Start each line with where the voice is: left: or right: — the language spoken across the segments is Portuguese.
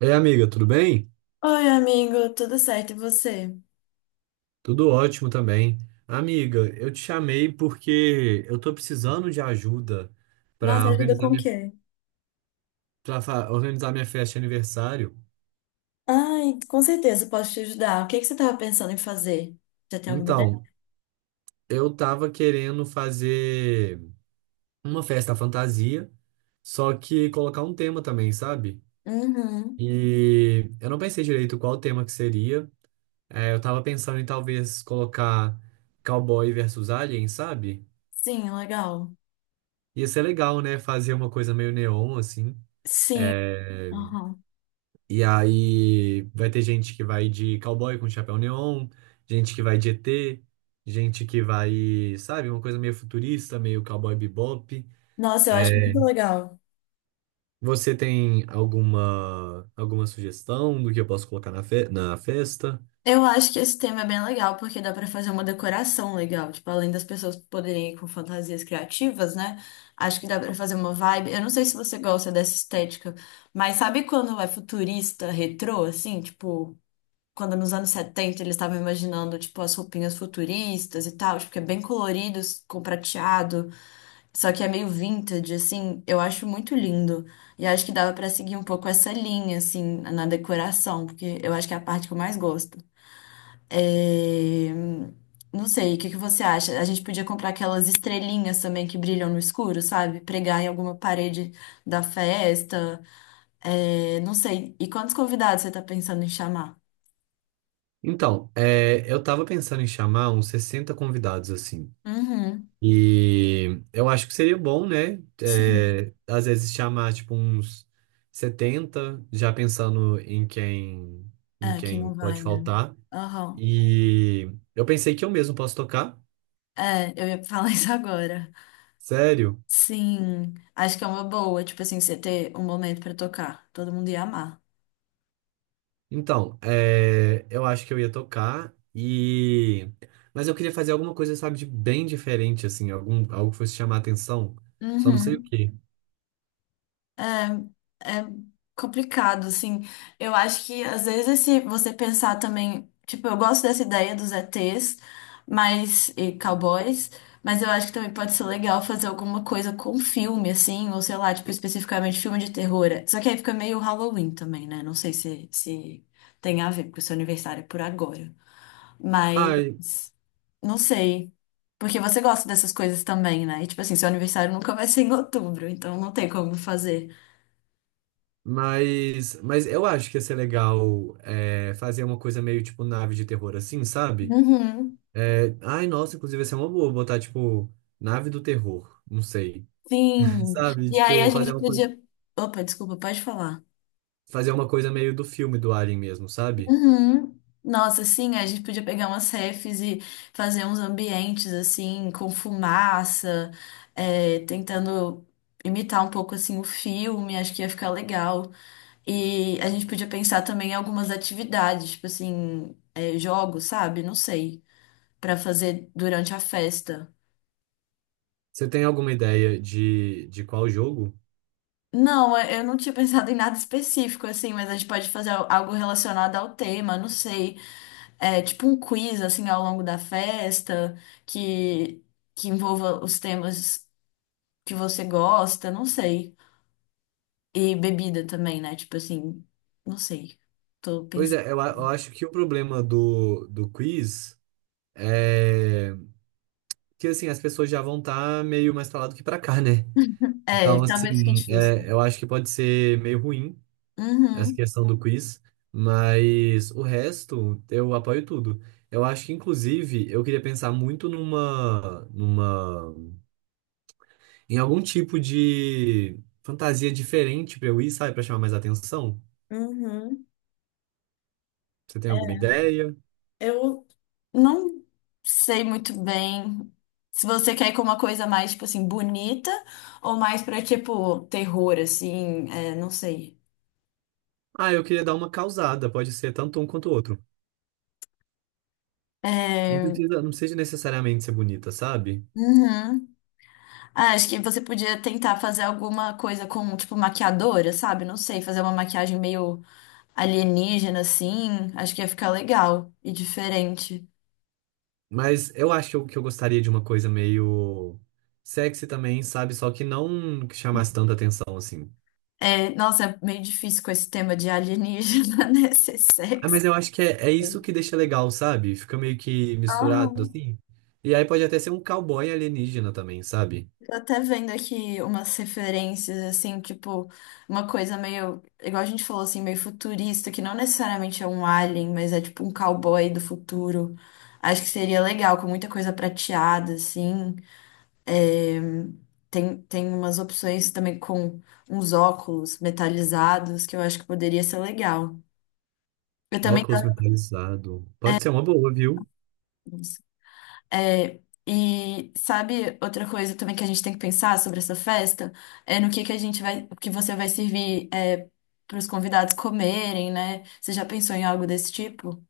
right: É, amiga, tudo bem?
left: Oi, amigo, tudo certo? E você?
right: Tudo ótimo também. Amiga, eu te chamei porque eu tô precisando de ajuda
left: Nossa,
right: para
left: ajuda
right: organizar
left: com o quê?
right: organizar minha festa de aniversário.
left: Ai, com certeza posso te ajudar. O que que você estava pensando em fazer? Já tem alguma ideia?
right: Então, eu tava querendo fazer uma festa fantasia, só que colocar um tema também, sabe?
left: Uhum.
right: E eu não pensei direito qual o tema que seria. Eu tava pensando em talvez colocar cowboy versus alien, sabe?
left: Sim, legal.
right: Ia ser legal, né? Fazer uma coisa meio neon, assim.
left: Sim.
right: É,
left: Uhum.
right: e aí vai ter gente que vai de cowboy com chapéu neon, gente que vai de ET, gente que vai, sabe, uma coisa meio futurista, meio cowboy bebop.
left: Nossa, eu acho
right: É,
left: muito legal.
right: você tem alguma sugestão do que eu posso colocar na festa?
left: Eu acho que esse tema é bem legal, porque dá para fazer uma decoração legal. Tipo, além das pessoas poderem ir com fantasias criativas, né? Acho que dá para fazer uma vibe. Eu não sei se você gosta dessa estética, mas sabe quando é futurista, retrô, assim? Tipo, quando nos anos 70 eles estavam imaginando, tipo, as roupinhas futuristas e tal, tipo, que é bem colorido, com prateado, só que é meio vintage, assim, eu acho muito lindo. E acho que dava pra seguir um pouco essa linha, assim, na decoração, porque eu acho que é a parte que eu mais gosto. É, Não sei, o que que você acha? A gente podia comprar aquelas estrelinhas também que brilham no escuro, sabe? Pregar em alguma parede da festa. Não sei. E quantos convidados você tá pensando em chamar?
right: Então, é, eu tava pensando em chamar uns 60 convidados assim.
left: Uhum.
right: E eu acho que seria bom, né?
left: Sim.
right: É, às vezes chamar tipo uns 70 já pensando em quem em
left: É, que
right: quem
left: não
right: pode
left: vai, né?
right: faltar.
left: Aham.
right: E eu pensei que eu mesmo posso tocar.
left: É, eu ia falar isso agora.
right: Sério?
left: Sim, acho que é uma boa, tipo assim, você ter um momento pra tocar. Todo mundo ia amar.
right: Então, é, eu acho que eu ia tocar e mas eu queria fazer alguma coisa, sabe, de bem diferente assim, algum algo que fosse chamar a atenção. Só não sei o
left: Uhum.
right: quê.
left: É complicado, assim. Eu acho que às vezes se você pensar também, tipo, eu gosto dessa ideia dos ETs, mas e cowboys, mas eu acho que também pode ser legal fazer alguma coisa com filme, assim, ou sei lá, tipo, especificamente filme de terror. Só que aí fica meio Halloween também, né? Não sei se, se tem a ver, porque o seu aniversário é por agora. Mas
right: Ah,
left: não sei. Porque você gosta dessas coisas também, né? E tipo assim, seu aniversário nunca vai ser em outubro, então não tem como fazer.
right: mas eu acho que ia ser legal é, fazer uma coisa meio tipo nave de terror assim, sabe?
left: Uhum.
right: É, ai, nossa, inclusive ia ser uma boa botar tipo nave do terror, não sei.
left: Sim.
right: Sabe?
left: E aí a
right: Tipo,
left: gente podia. Opa, desculpa, pode falar.
right: fazer uma coisa meio do filme do Alien mesmo, sabe?
left: Uhum. Nossa, sim, a gente podia pegar umas refs e fazer uns ambientes assim, com fumaça, tentando imitar um pouco assim o filme, acho que ia ficar legal. E a gente podia pensar também em algumas atividades, tipo assim, é, jogos, sabe? Não sei, pra fazer durante a festa.
right: Você tem alguma ideia de qual jogo?
left: Não, eu não tinha pensado em nada específico, assim, mas a gente pode fazer algo relacionado ao tema, não sei. É, tipo um quiz assim ao longo da festa que que envolva os temas que você gosta, não sei. E bebida também, né? Tipo assim, não sei. Tô
right: Pois
left: pensando.
right: é, eu acho que o problema do quiz é que assim, as pessoas já vão estar meio mais pra lá do que pra cá, né?
left: É,
right: Então,
left: talvez fique
right: assim,
left: difícil.
right: é, eu acho que pode ser meio ruim essa
left: Uhum.
right: questão do quiz, mas o resto eu apoio tudo. Eu acho que, inclusive, eu queria pensar muito em algum tipo de fantasia diferente pra eu ir, sabe, pra chamar mais atenção.
left: Uhum.
right: Você tem alguma
left: É,
right: ideia?
left: eu Não sei muito bem se você quer ir com uma coisa mais, tipo assim, bonita ou mais pra, tipo, terror, assim, é, não sei.
right: Ah, eu queria dar uma causada, pode ser tanto um quanto o outro. Não
left: É,
right: precisa, não precisa necessariamente ser bonita, sabe?
left: uhum. Ah, acho que você podia tentar fazer alguma coisa com, tipo, maquiadora, sabe? Não sei, fazer uma maquiagem meio alienígena, assim. Acho que ia ficar legal e diferente.
right: Mas eu acho que eu gostaria de uma coisa meio sexy também, sabe? Só que não que chamasse tanta atenção assim.
left: É, nossa, é meio difícil com esse tema de alienígena, né? Ser
right: Ah,
left: sexy.
right: mas eu acho que é isso que deixa legal, sabe? Fica meio que misturado
left: Aham.
right: assim. E aí pode até ser um cowboy alienígena também, sabe?
left: Tô até vendo aqui umas referências, assim, tipo, uma coisa meio, igual a gente falou, assim, meio futurista, que não necessariamente é um alien, mas é tipo um cowboy do futuro. Acho que seria legal, com muita coisa prateada, assim. É, tem umas opções também com uns óculos metalizados que eu acho que poderia ser legal. Eu também
right: Óculos
left: tava
right: metalizado. Pode ser uma boa, viu?
left: nisso. É, e sabe outra coisa também que a gente tem que pensar sobre essa festa é no que a gente vai, o que você vai servir para os convidados comerem, né? Você já pensou em algo desse tipo?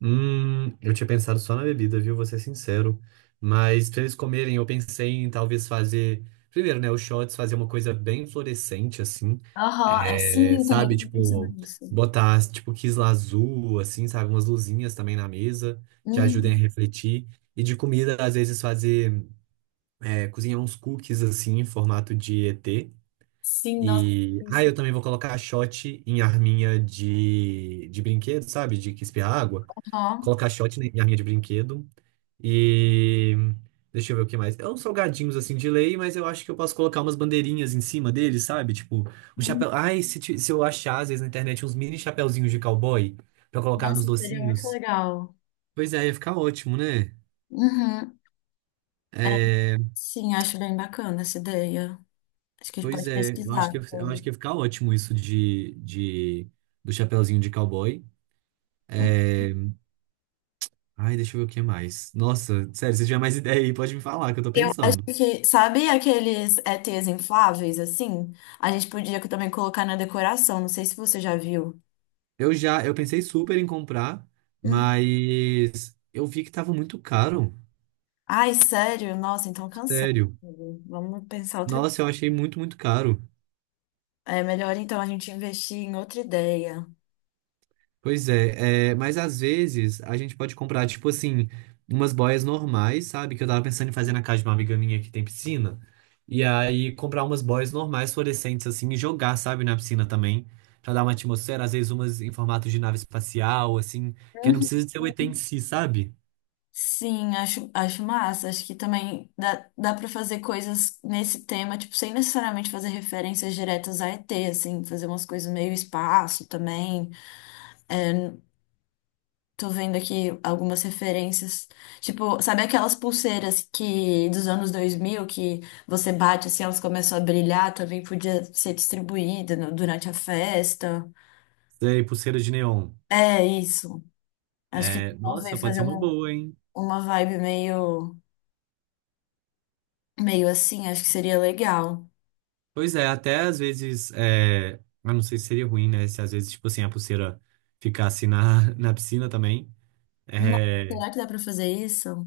right: Eu tinha pensado só na bebida, viu? Vou ser sincero. Mas pra eles comerem, eu pensei em talvez fazer. Primeiro, né? Os shots, fazer uma coisa bem fluorescente, assim.
left: Aham, é,
right: É,
left: sim, eu também
right: sabe?
left: estava pensando
right: Tipo,
left: nisso.
right: botar, tipo, quisla azul, assim, sabe? Umas luzinhas também na mesa que ajudem a
left: Uhum.
right: refletir. E de comida, às vezes, fazer. É, cozinhar uns cookies assim em formato de ET.
left: Sim, nossa, eu
right: E ah,
left: pensei.
right: eu também vou colocar a shot em arminha de brinquedo, sabe? De que espirra água.
left: Aham.
right: Colocar a shot em arminha de brinquedo. E deixa eu ver o que mais. É uns salgadinhos assim de lei, mas eu acho que eu posso colocar umas bandeirinhas em cima deles, sabe? Tipo, um
left: Uhum.
right: chapéu. Ai, se eu achar às vezes na internet uns mini chapéuzinhos de cowboy pra colocar nos
left: Nossa, seria muito
right: docinhos.
left: legal.
right: Pois é, ia ficar ótimo, né?
left: Uhum.
right: É,
left: Sim, acho bem bacana essa ideia. Acho que a gente
right: pois
left: pode
right: é,
left: pesquisar
right: eu acho
left: sobre.
right: que ia ficar ótimo isso de do chapeuzinho de cowboy. Ai, deixa eu ver o que mais. Nossa, sério, se tiver mais ideia aí, pode me falar, que eu tô
left: Eu acho
right: pensando.
left: que, sabe aqueles ETs infláveis, assim? A gente podia também colocar na decoração. Não sei se você já viu.
right: Eu pensei super em comprar,
left: Hum.
right: mas eu vi que tava muito caro.
left: Ai, sério? Nossa, então cancela.
right: Sério.
left: Vamos pensar outra.
right: Nossa, eu achei muito, muito caro.
left: É melhor então a gente investir em outra ideia.
right: Pois é, é, mas às vezes a gente pode comprar, tipo assim, umas boias normais, sabe? Que eu tava pensando em fazer na casa de uma amiga minha que tem piscina. E aí comprar umas boias normais, fluorescentes, assim, e jogar, sabe, na piscina também. Pra dar uma atmosfera, às vezes umas em formato de nave espacial, assim, que não
left: Uhum.
right: precisa ser o ET em si, sabe?
left: Sim, acho massa. Acho que também dá para fazer coisas nesse tema, tipo, sem necessariamente fazer referências diretas a ET, assim, fazer umas coisas meio espaço também. Tô vendo aqui algumas referências. Tipo, sabe aquelas pulseiras que dos anos 2000 que você bate assim, elas começam a brilhar, também podia ser distribuída durante a festa.
right: Sei, pulseira de neon.
left: É isso. Acho que
right: É, nossa,
left: talvez
right: pode ser
left: fazer
right: uma
left: uma,
right: boa, hein?
left: uma vibe meio, meio assim, acho que seria legal.
right: Pois é, até às vezes, é, eu não sei se seria ruim, né? Se às vezes, tipo assim, a pulseira ficasse na, na piscina também.
left: Nossa,
right: É,
left: será que dá pra fazer isso?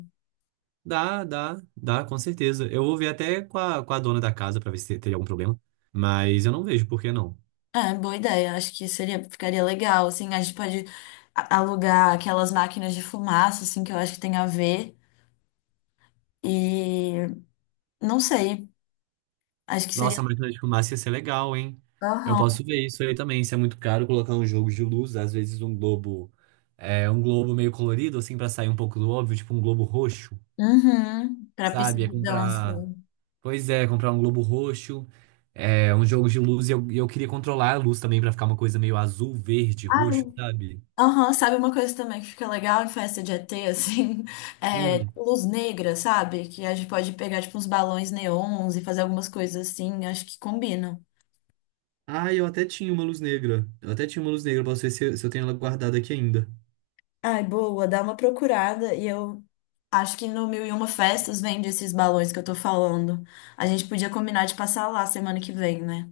right: dá, dá, dá, com certeza. Eu vou ver até com com a dona da casa pra ver se teria algum problema. Mas eu não vejo por que não.
left: É, boa ideia. Acho que seria, ficaria legal, assim. A gente pode alugar aquelas máquinas de fumaça, assim, que eu acho que tem a ver. E não sei. Acho que seria.
right: Nossa, a máquina de fumaça ia ser legal, hein? Eu
left: Aham.
right: posso ver isso aí também. Se é muito caro colocar um jogo de luz, às vezes um globo, é, um globo meio colorido, assim, pra sair um pouco do óbvio, tipo um globo roxo,
left: Uhum. Pra pista
right: sabe? É
left: de dança.
right: comprar. Pois é, comprar um globo roxo, é, um jogo de luz. E eu queria controlar a luz também pra ficar uma coisa meio azul, verde,
left: Ah,
right: roxo,
left: eu-
right: sabe?
left: Aham, sabe uma coisa também que fica legal em festa de ET, assim? É,
right: Hum.
left: luz negra, sabe? Que a gente pode pegar, tipo, uns balões neons e fazer algumas coisas assim. Acho que combinam.
right: Ah, eu até tinha uma luz negra. Eu até tinha uma luz negra, posso ver se eu tenho ela guardada aqui ainda.
left: Ai, boa, dá uma procurada e eu acho que no Mil e Uma Festas vende esses balões que eu tô falando. A gente podia combinar de passar lá semana que vem, né?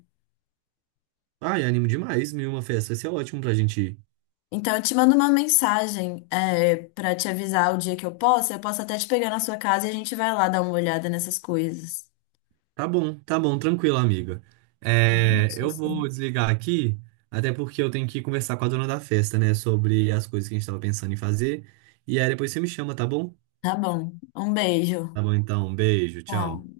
right: Ai, animo demais, mil e uma festa. Vai ser ótimo pra gente ir.
left: Então eu te mando uma mensagem, é, para te avisar o dia que eu posso. Eu posso até te pegar na sua casa e a gente vai lá dar uma olhada nessas coisas.
right: Tranquilo, amiga.
left: Boa
right: É, eu
left: notícia.
right: vou desligar aqui, até porque eu tenho que conversar com a dona da festa, né, sobre as coisas que a gente tava pensando em fazer. E aí depois você me chama, tá bom?
left: Tá bom. Um beijo.
right: Tá bom, então, beijo, tchau.
left: Tchau.